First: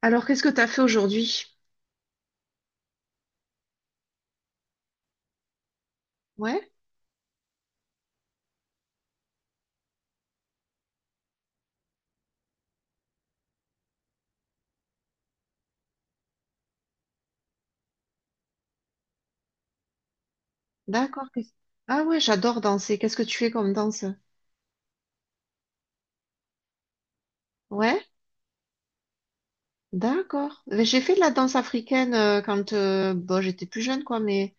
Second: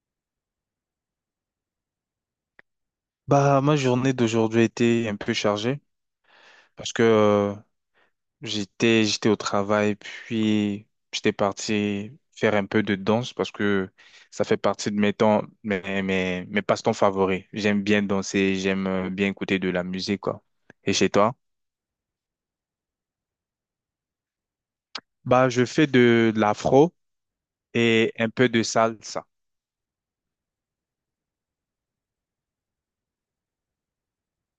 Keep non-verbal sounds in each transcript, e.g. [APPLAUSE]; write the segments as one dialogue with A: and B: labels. A: Alors, qu'est-ce que tu as fait aujourd'hui?
B: Bah, ma journée d'aujourd'hui a été un peu chargée
A: Ouais,
B: parce que j'étais au travail, puis j'étais parti faire un peu de danse parce que ça fait partie de mes temps, mes, mes, mes passe-temps favoris. J'aime bien danser, j'aime bien écouter de la musique, quoi. Et chez
A: d'accord.
B: toi?
A: Ah ouais, j'adore danser. Qu'est-ce que tu fais comme danse?
B: Bah, je fais de l'afro
A: Ouais,
B: et un peu de salsa.
A: d'accord. Mais j'ai fait de la danse africaine quand bon, j'étais plus jeune, quoi, mais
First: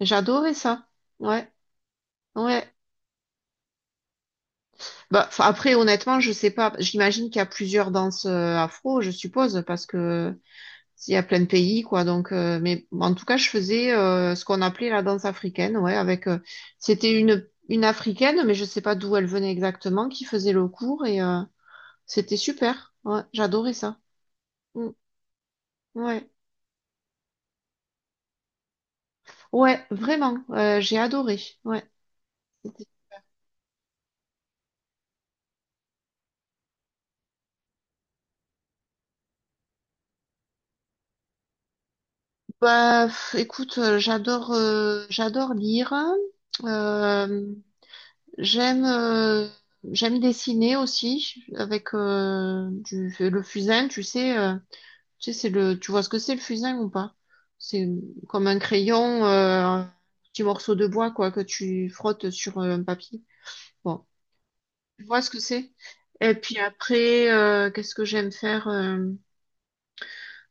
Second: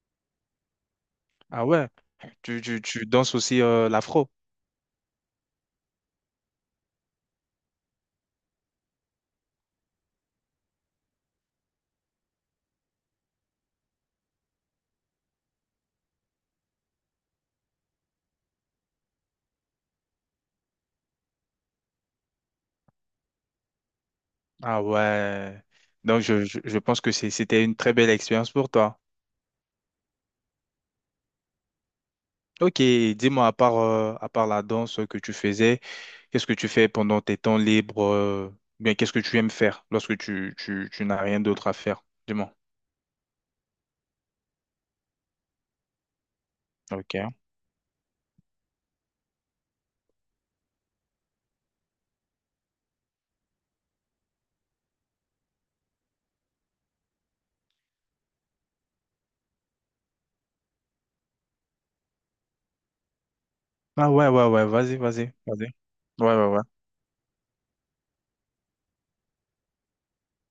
A: j'adorais ça. Ouais,
B: Ah ouais, tu,
A: ouais.
B: tu, tu danses aussi l'afro?
A: Bah, 'fin, après, honnêtement, je sais pas. J'imagine qu'il y a plusieurs danses afro, je suppose, parce que il y a plein de pays, quoi. Donc, mais en tout cas, je faisais ce qu'on appelait la danse africaine, ouais, avec c'était une africaine, mais je sais pas d'où elle venait exactement, qui faisait le cours et c'était super. Ouais, j'adorais ça.
B: Ah
A: Mm.
B: ouais. Donc,
A: Ouais.
B: je pense que c'était une très belle expérience pour toi.
A: Ouais, vraiment. J'ai adoré. Ouais.
B: Ok,
A: C'était-
B: dis-moi, à part la danse que tu faisais, qu'est-ce que tu fais pendant tes temps libres, ou bien qu'est-ce que tu aimes faire lorsque tu n'as rien d'autre à faire? Dis-moi.
A: Bah, écoute, j'adore lire.
B: Ok.
A: Euh, j'aime euh, j'aime dessiner aussi avec le fusain, tu sais, tu vois ce que c'est le fusain ou pas? C'est comme un crayon, un petit morceau de bois quoi que tu frottes sur un papier. Bon,
B: Ah ouais, ouais, ouais, vas-y,
A: je vois ce
B: vas-y,
A: que
B: vas-y.
A: c'est. Et
B: Ouais, ouais,
A: puis
B: ouais.
A: après, qu'est-ce que j'aime faire? euh,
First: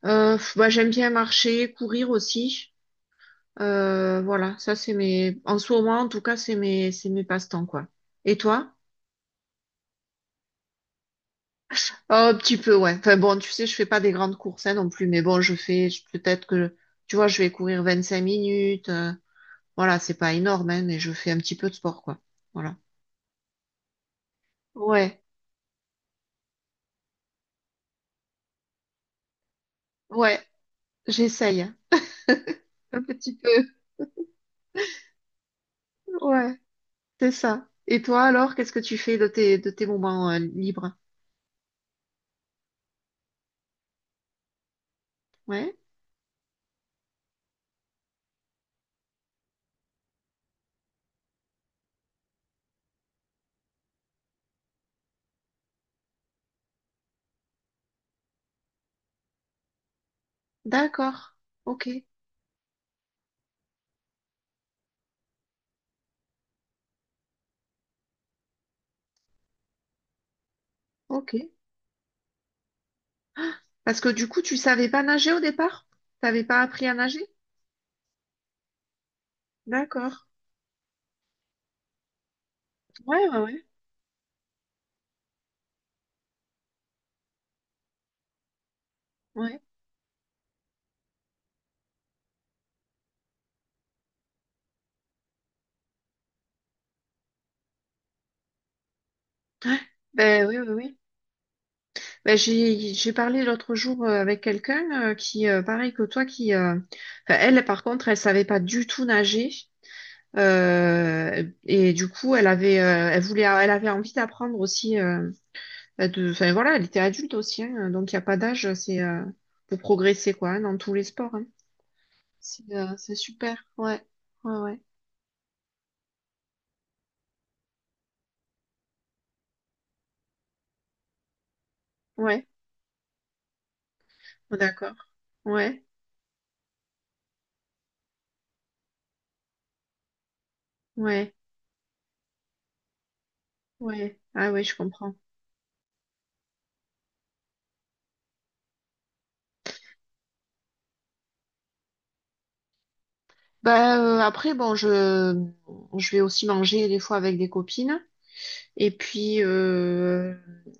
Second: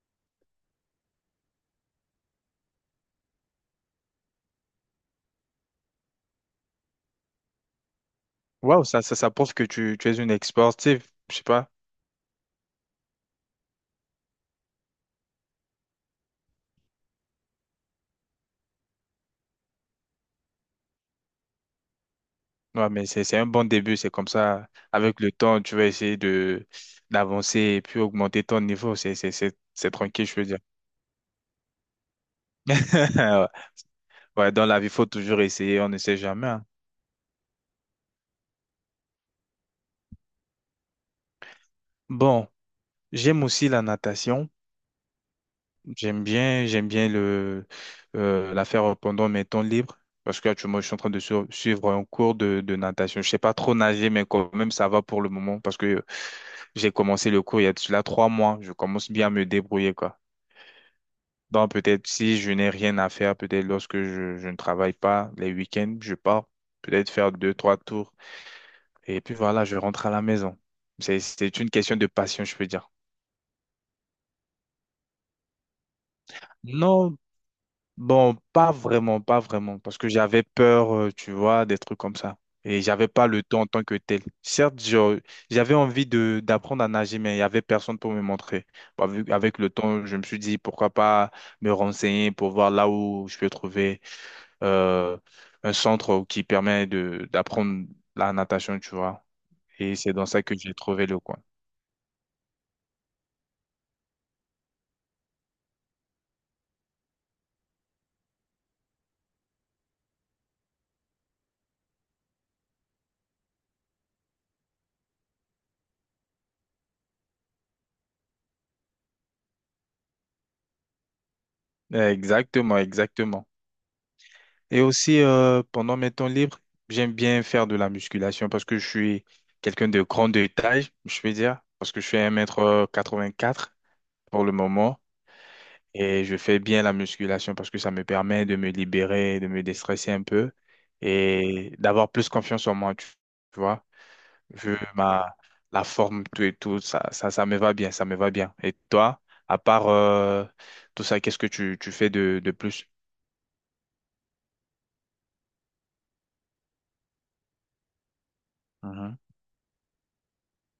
A: euh, pff, Bah, j'aime bien marcher, courir aussi. Voilà, ça c'est mes. En ce moment, en tout cas, c'est mes passe-temps, quoi. Et toi?
B: Waouh, ça prouve que tu es une ex-sportive, je sais pas.
A: Oh, un petit peu, ouais. Enfin bon, tu sais, je fais pas des grandes courses, hein, non plus, mais bon, je fais peut-être que tu vois, je vais courir 25 minutes. Voilà, c'est pas énorme, hein, mais je fais un petit peu de sport, quoi. Voilà.
B: Ouais, mais c'est un bon début, c'est comme ça. Avec
A: Ouais,
B: le temps, tu vas essayer de d'avancer et puis augmenter ton niveau. C'est tranquille, je
A: ouais,
B: veux dire.
A: j'essaye, hein. Un petit
B: [LAUGHS]
A: peu.
B: Ouais, dans la vie, il faut toujours essayer, on ne sait
A: [LAUGHS]
B: jamais,
A: Ouais.
B: hein.
A: C'est ça. Et toi alors, qu'est-ce que tu fais de tes, moments libres?
B: Bon. J'aime aussi la natation.
A: Ouais,
B: J'aime bien la faire pendant mes temps libres parce qu'actuellement, je suis en train de suivre un cours de natation. Je sais pas trop nager, mais quand même, ça va pour le moment parce que j'ai commencé le cours il y a de cela 3 mois. Je commence bien à me débrouiller, quoi.
A: d'accord.
B: Donc,
A: Ok,
B: peut-être si je n'ai rien à faire, peut-être lorsque je ne travaille pas les week-ends, je pars peut-être faire deux, trois tours et puis voilà, je rentre à la maison. C'est,
A: ok.
B: c'est une question de passion, je peux dire.
A: Parce que du coup, tu savais pas nager au départ? T'avais pas appris à
B: Non.
A: nager?
B: Bon, pas vraiment, pas vraiment, parce que
A: D'accord.
B: j'avais peur, tu vois, des trucs comme ça. Et j'avais pas
A: Ouais, ouais,
B: le temps
A: ouais.
B: en tant que tel. Certes, j'avais envie de d'apprendre à nager, mais il y avait personne pour me montrer. Bah, avec
A: Ouais.
B: le temps, je me suis dit pourquoi pas me renseigner pour voir là où je peux trouver euh, un centre qui permet de d'apprendre la natation, tu vois.
A: Ouais.
B: Et c'est dans ça
A: Ben
B: que
A: oui, oui,
B: j'ai
A: oui.
B: trouvé le coin.
A: Ben, j'ai parlé l'autre jour avec quelqu'un qui, pareil que toi, qui, enfin, elle par contre, elle savait pas du tout nager. Et du coup, elle avait envie d'apprendre aussi. Bah, enfin, voilà, elle était adulte aussi, hein, donc il n'y a pas d'âge, c'est pour progresser, quoi, hein, dans tous les sports, hein. C'est
B: Exactement,
A: euh, c'est
B: exactement.
A: super, ouais, ouais, ouais,
B: Et aussi, pendant mes temps libres, j'aime bien faire de la musculation parce que je suis quelqu'un de grande taille, je vais dire, parce que je suis un
A: ouais.
B: mètre 84 pour le
A: Oh, d'accord,
B: moment.
A: ouais,
B: Et je fais bien la musculation parce que ça me permet de me libérer, de me déstresser un peu
A: ouais,
B: et d'avoir plus confiance en moi, tu vois.
A: ouais, ah ouais, je
B: Vu
A: comprends.
B: ma, la forme, tout et tout, ça me va bien, ça me va bien. Et toi, à part tout ça, qu'est-ce que tu fais de plus?
A: Bah, après, bon, je vais aussi manger des fois avec des copines, et
B: Mhm,
A: puis, euh,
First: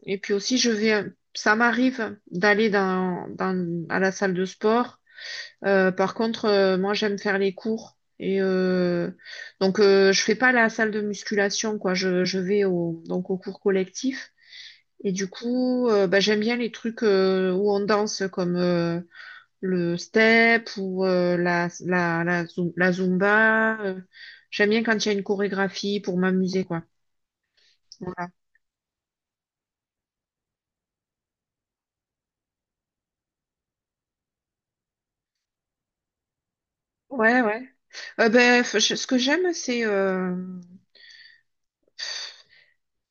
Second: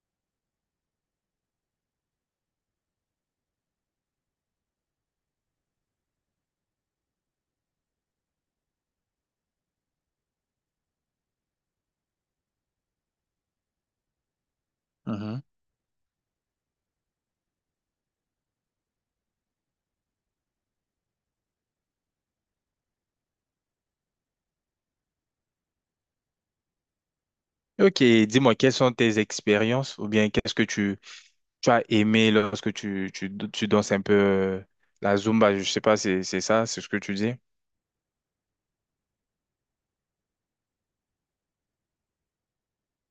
A: et puis aussi, ça m'arrive d'aller à la salle de sport. Par contre, moi, j'aime faire les cours. Et donc, je fais pas la salle de musculation, quoi. Je vais donc au cours collectif. Et du
B: mhm.
A: coup, bah, j'aime bien les trucs où on danse, comme le step ou la zumba. J'aime bien quand il y a une chorégraphie pour m'amuser, quoi.
B: Ok,
A: Voilà.
B: dis-moi, quelles sont tes expériences ou bien qu'est-ce que tu as aimé lorsque tu danses un peu la Zumba, je sais pas, c'est ça, c'est ce que tu dis?
A: Ouais, ouais. Ben, ce que j'aime, c'est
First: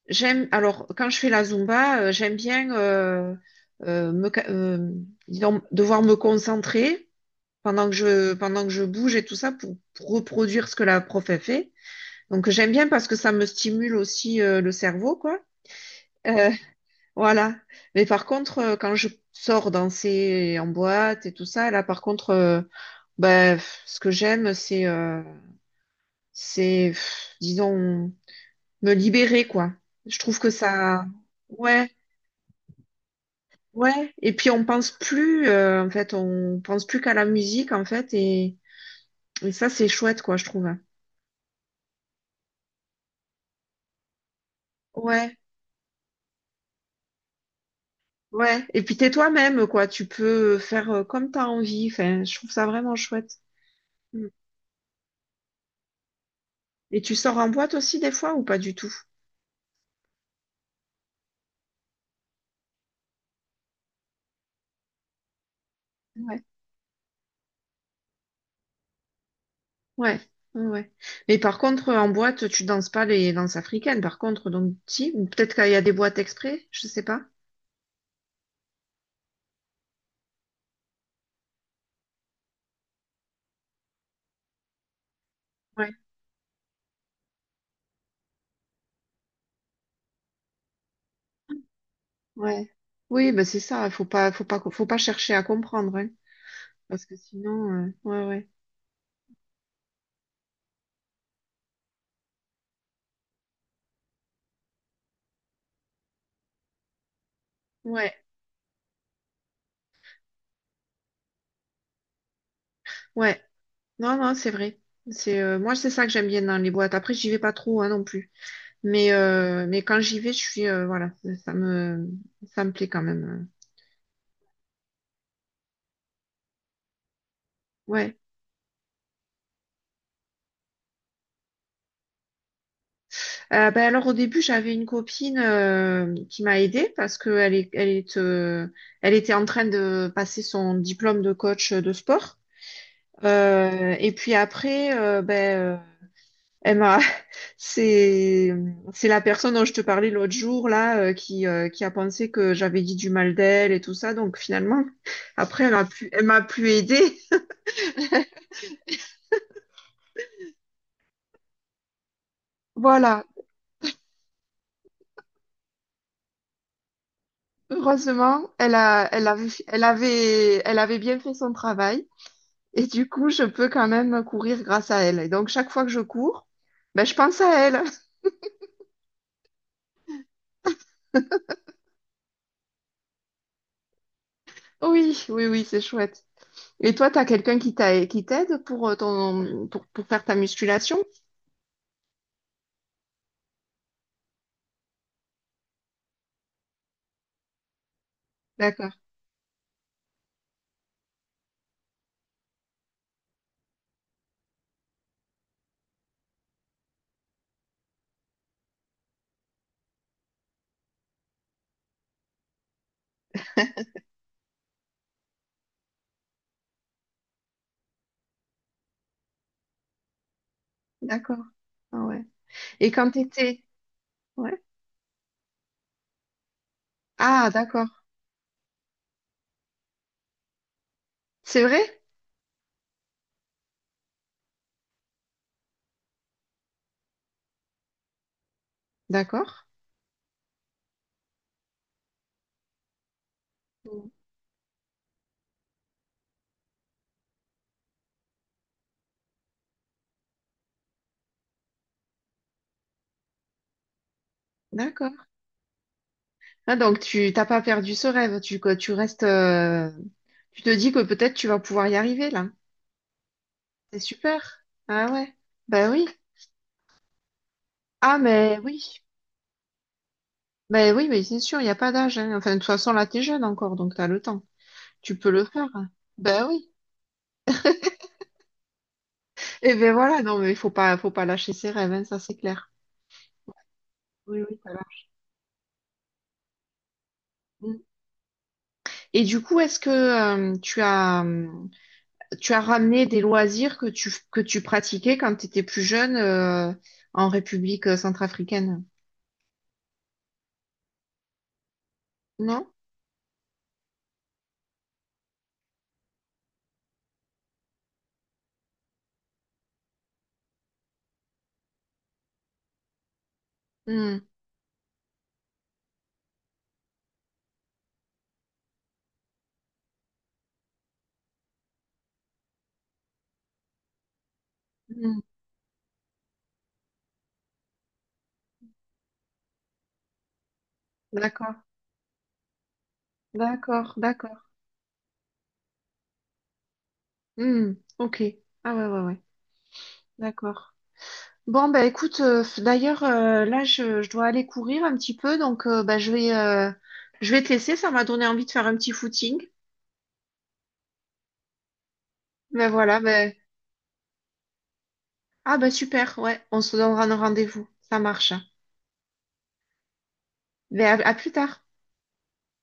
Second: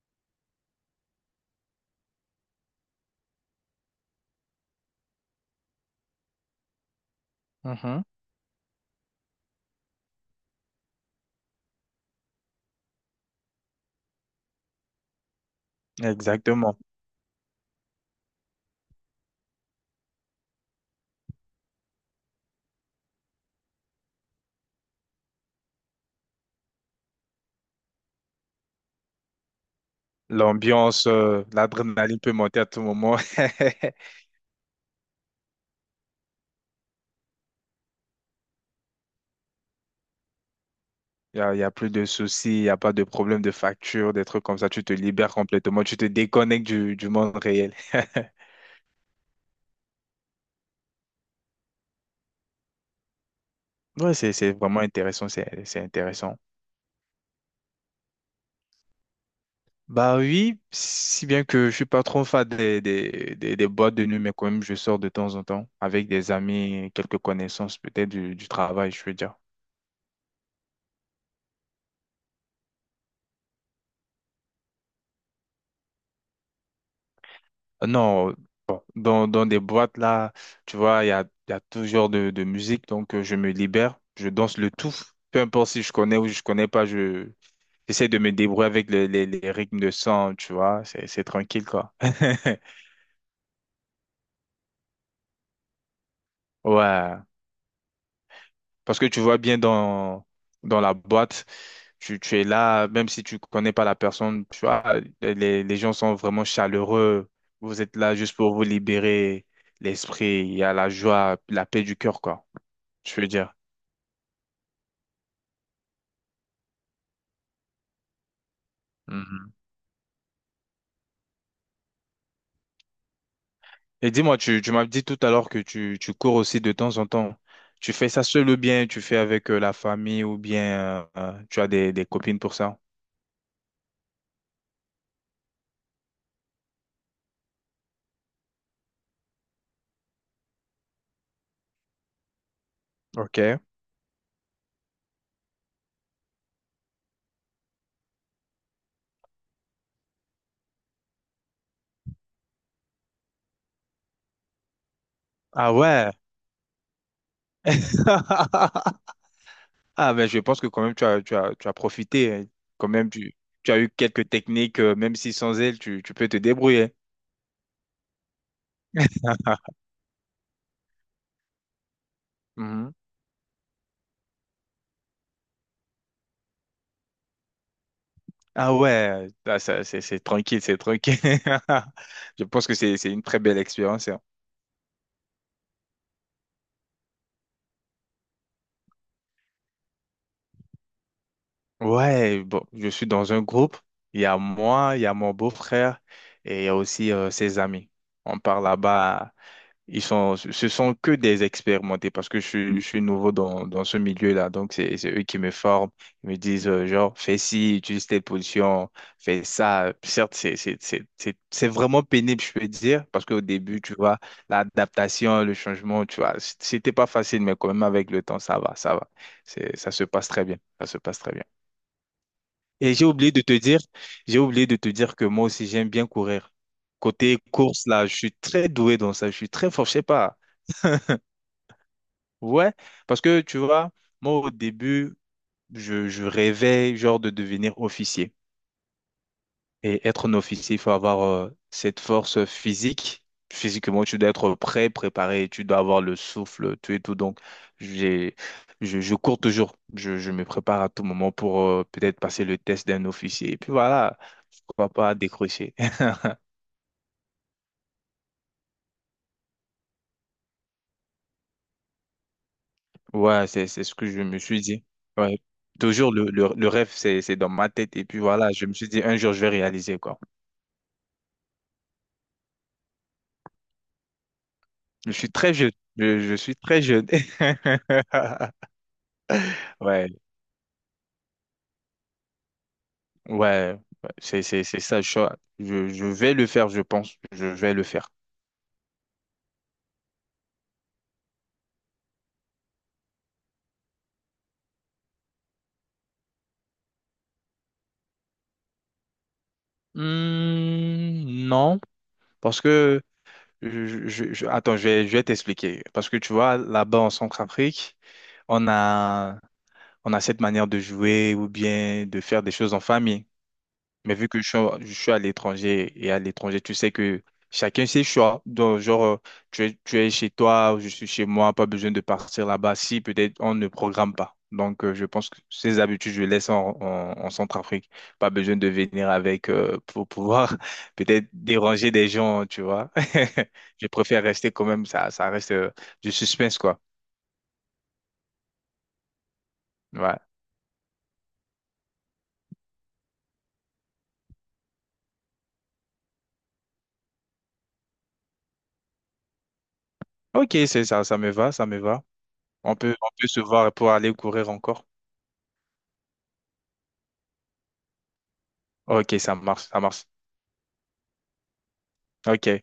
A: j'aime, alors, quand je fais la Zumba, j'aime bien euh, me, ca- euh, disons, devoir me concentrer pendant
B: Mhm.
A: pendant que je bouge et tout ça pour reproduire ce que la prof a fait. Donc, j'aime bien parce que ça me stimule aussi le cerveau, quoi. Euh,
B: Exactement.
A: voilà. Mais par contre, quand je sors danser en boîte et tout ça, là, par contre, ben, ce que j'aime, c'est, disons, me libérer, quoi. Je trouve que ça,
B: L'ambiance,
A: ouais.
B: l'adrénaline peut monter à tout moment. [LAUGHS]
A: Ouais, et puis on pense plus, en fait, on pense plus qu'à la musique, en fait, et ça, c'est chouette, quoi, je trouve.
B: Il y a plus de soucis, il n'y a pas de problème de facture, des trucs comme ça. Tu te libères
A: Ouais,
B: complètement, tu te déconnectes du monde réel. [LAUGHS]
A: ouais, et puis t'es toi-même, quoi, tu peux faire comme t'as envie, enfin, je trouve ça vraiment chouette.
B: Ouais,
A: Mm.
B: c'est vraiment intéressant, c'est intéressant.
A: Et tu sors en boîte aussi, des fois, ou pas du tout?
B: Bah oui, si bien que je suis pas trop fan des boîtes de nuit, mais quand même, je sors de temps en temps avec des
A: Ouais.
B: amis, quelques connaissances peut-être du travail, je veux dire.
A: Ouais, ouais. Ouais. Mais par contre, en boîte, tu danses pas les danses africaines, par contre, donc, si, ou peut-être qu'il y a des boîtes exprès, je sais pas.
B: Non, dans des boîtes là, tu vois, il y a tout genre de musique, donc je me libère, je danse le tout, peu importe si
A: Ouais.
B: je connais ou je connais pas, je j'essaie de me débrouiller avec les rythmes de sang, tu vois, c'est tranquille quoi. [LAUGHS]
A: Ouais. Oui, ben c'est ça, faut pas, faut pas, faut pas chercher à comprendre, hein, parce que
B: Ouais.
A: sinon, ouais, ouais.
B: Parce que tu vois bien dans la boîte, tu es là, même si tu connais pas la personne, tu vois, les gens sont vraiment chaleureux. Vous êtes
A: Ouais,
B: là juste pour vous libérer l'esprit. Il y a la joie, la paix du cœur, quoi. Je veux
A: ouais.
B: dire.
A: Non, non, c'est vrai. C'est Moi, c'est ça que j'aime bien dans les boîtes. Après, j'y vais pas trop, hein, non plus. Mais
B: Mhm.
A: euh, mais quand j'y vais, je suis voilà, ça me ça me plaît quand même.
B: Et dis-moi, tu m'as dit tout à l'heure que tu cours aussi de temps en temps. Tu fais
A: Ouais.
B: ça seul ou bien tu fais avec la famille ou bien tu as des copines pour ça?
A: Ben alors au début, j'avais une copine qui m'a aidée parce que elle était en train de passer son diplôme de coach de sport.
B: Ok.
A: Et puis après, ben elle m'a [LAUGHS] C'est c'est la personne dont je te parlais l'autre jour là qui a pensé que j'avais dit du mal d'elle et tout ça. Donc finalement, après
B: Ah
A: elle a pu
B: ouais.
A: elle m'a plus aidée.
B: [LAUGHS] Ah, ben je pense que quand même tu as profité, hein. Quand même,
A: Voilà.
B: tu as eu quelques techniques, même si sans elles, tu peux te débrouiller.
A: Heureusement, elle a elle avait elle
B: [LAUGHS]
A: avait elle avait bien fait son travail et
B: Mhm.
A: du coup, je peux quand même courir grâce à elle. Et donc chaque fois que je cours, ben je pense à elle. [LAUGHS]
B: Ah ouais, ah, ça, c'est tranquille, c'est tranquille. [LAUGHS] Je pense que c'est une très belle expérience, hein.
A: Oui, oui, oui, c'est chouette. Et toi, t'as quelqu'un qui t'aide pour ton pour faire ta musculation?
B: Ouais, bon, je suis dans un groupe. Il y a moi, il y a mon beau-frère et il y a aussi ses amis. On part
A: D'accord,
B: là-bas. Ce sont que des expérimentés parce que je suis nouveau dans ce milieu-là. Donc, c'est eux qui me forment. Ils me disent, genre, fais ci, utilise telle position, fais ça. Certes, c'est vraiment pénible, je peux dire, parce qu'au début, tu vois, l'adaptation, le changement, tu vois, c'était pas facile, mais quand même, avec le temps, ça va, ça va. Ça se passe très bien. Ça se passe très
A: d'accord.
B: bien.
A: Ah ouais. Et
B: Et j'ai
A: quand
B: oublié de te
A: t'étais.
B: dire, j'ai
A: Ouais.
B: oublié de te dire que moi aussi, j'aime bien courir. Côté
A: Ah,
B: course,
A: d'accord.
B: là, je suis très doué dans ça. Je suis très fort, je sais pas.
A: C'est vrai?
B: Ouais, parce que tu vois, moi au début, je rêvais genre de devenir officier.
A: D'accord.
B: Et être un officier, il faut avoir cette force physique. Physiquement,
A: Mm.
B: tu dois être prêt, préparé, tu dois avoir le souffle, tout et tout. Donc, j'ai, je cours toujours. Je me prépare à tout moment pour peut-être passer le test d'un officier. Et puis voilà, pourquoi pas
A: D'accord.
B: décrocher.
A: Ah, donc tu t'as pas perdu ce rêve. Tu, quoi, tu restes. Tu te dis que peut-être tu vas pouvoir y arriver là.
B: [LAUGHS] Ouais, c'est ce
A: C'est
B: que je me suis
A: super.
B: dit.
A: Ah ouais.
B: Ouais.
A: Ben oui.
B: Toujours le rêve, c'est dans ma tête. Et
A: Ah
B: puis voilà,
A: mais
B: je me suis
A: oui.
B: dit, un jour, je vais réaliser, quoi.
A: Ben oui, mais c'est sûr, il n'y a pas d'âge, hein. Enfin, de toute façon, là, t'es jeune encore, donc t'as le temps.
B: Je
A: Tu peux
B: suis
A: le
B: très
A: faire.
B: jeune. Je
A: Ben
B: suis
A: oui.
B: très jeune. [LAUGHS]
A: Et ben
B: Ouais,
A: voilà, non, mais il faut pas lâcher ses rêves, hein, ça c'est clair.
B: ouais, ouais. C'est,
A: Oui, oui,
B: c'est,
A: t'as
B: c'est ça.
A: l'âge.
B: Je vais le faire, je pense. Je vais
A: Mm.
B: le faire.
A: Et du coup, est-ce que tu as ramené des loisirs que tu pratiquais quand tu étais plus jeune en République centrafricaine,
B: Hmm, non, parce
A: non?
B: que attends, je vais t'expliquer. Parce que tu vois, là-bas en Centrafrique, on a, on a cette manière de jouer ou bien de faire des choses en famille. Mais
A: Hmm,
B: vu que je suis à l'étranger et à l'étranger, tu sais que chacun ses choix. Donc, genre, tu es chez toi, je suis chez moi, pas besoin de partir là-bas. Si peut-être on ne programme pas. Donc, je
A: hmm,
B: pense que ces habitudes, je laisse en Centrafrique. Pas besoin de venir avec pour pouvoir [LAUGHS] peut-être
A: d'accord,
B: déranger des gens, tu vois. [LAUGHS] Je
A: d'accord,
B: préfère rester
A: d'accord.
B: quand même, ça reste du suspense, quoi.
A: Hmm, ok. Ah ouais, ouais, ouais.
B: Ouais.
A: D'accord. Bon, bah écoute, d'ailleurs, là, je dois aller courir un petit peu, donc bah, je vais te laisser, ça m'a donné envie de faire un petit footing.
B: Ok, c'est ça, ça me va, ça me va.
A: Ben
B: On peut,
A: voilà,
B: on peut
A: ben.
B: se voir pour aller courir encore.
A: Ah ben super, ouais, on se donnera un rendez-vous, ça marche.
B: Ok, ça marche, ça marche.
A: Ben à plus tard.
B: Ok.